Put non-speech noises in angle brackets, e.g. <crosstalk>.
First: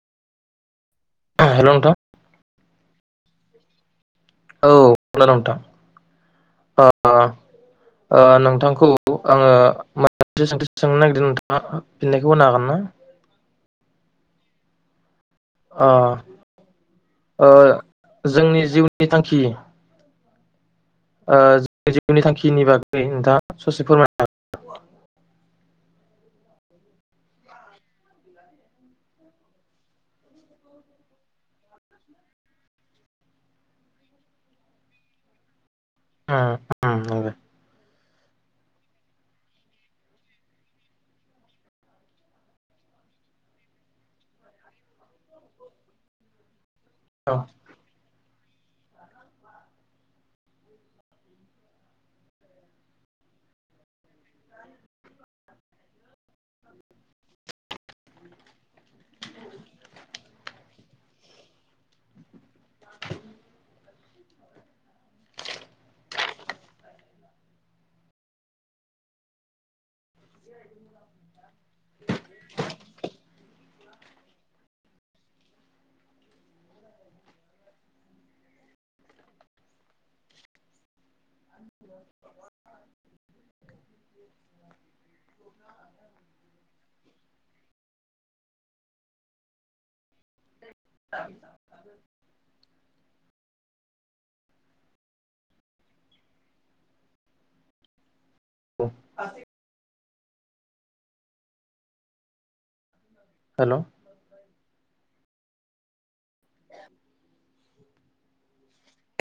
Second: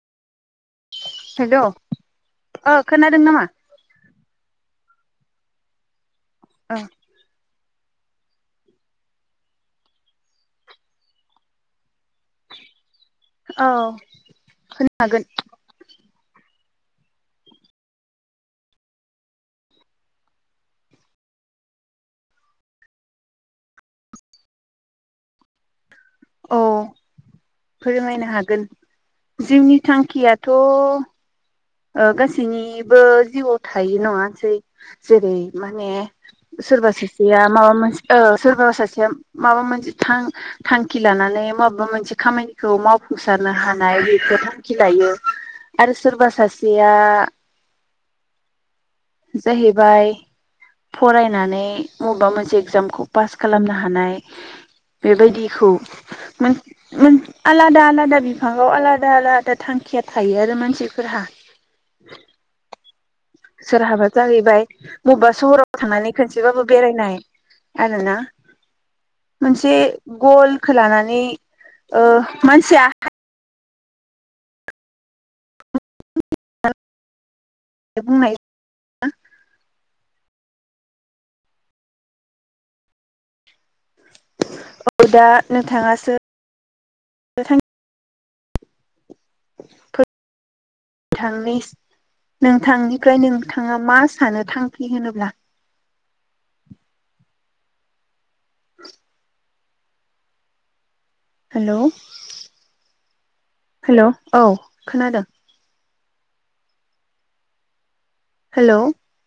हेल ओ खोनादों नामा? औ <unintelligible> नोंथां ओ अ ओ नोंथांखौ आङो मोनसे सोंथि सोंनो नागिरदों नोंथाङा फिननायखौ होनो हागोन ना? औ होनो हागोन। ओ ओ जोंनि जिउनि थांखि ओ <unintelligible> जिउनि थांखिनि बागै नोंथाङा ससे फोरमायनो हागोना? औ फोरमायनो हागोन जिउनि थांखियाथ ओ गासैनिबो जिउआव थायो नङासै जेरै मा ने उम उम सोरबा नंगौ सासेया माबा मोनसे औ सोरबाा सासेया माबा मोनसे थां-थांखि लानानै माबा मोनसे खामानिखौ मावफुंसारनो हानाय बेखौ थांखि लायो आरो सोरबा सासे या जाहैबाय फरायनानै मबेबा मोनसे एगजामखौ पास खालामनो हानाय बेबायदिखौ मोन मोन आलादा आलादा बिफाङाव आलादा आलादा थांखिया थायो आरो मानसिफोरहा <inaudible> सोरहाबा जाहैबाय मबेबा सहराव थांनानै खनसेबाबो बेरायनाय आरोना। मोनस से गलखौ लानानै ओ मानसिया <unintelligible> बुंनाय <unintelligible> औ दा नोंथाङासो थां <unintelligible> नोंथांनिफ्राय नोंथां आ मा सानो थांखि होनोब्ला? औ <unintelligible> हेलौ हेल' हेलौ औ खोनादों हेलौ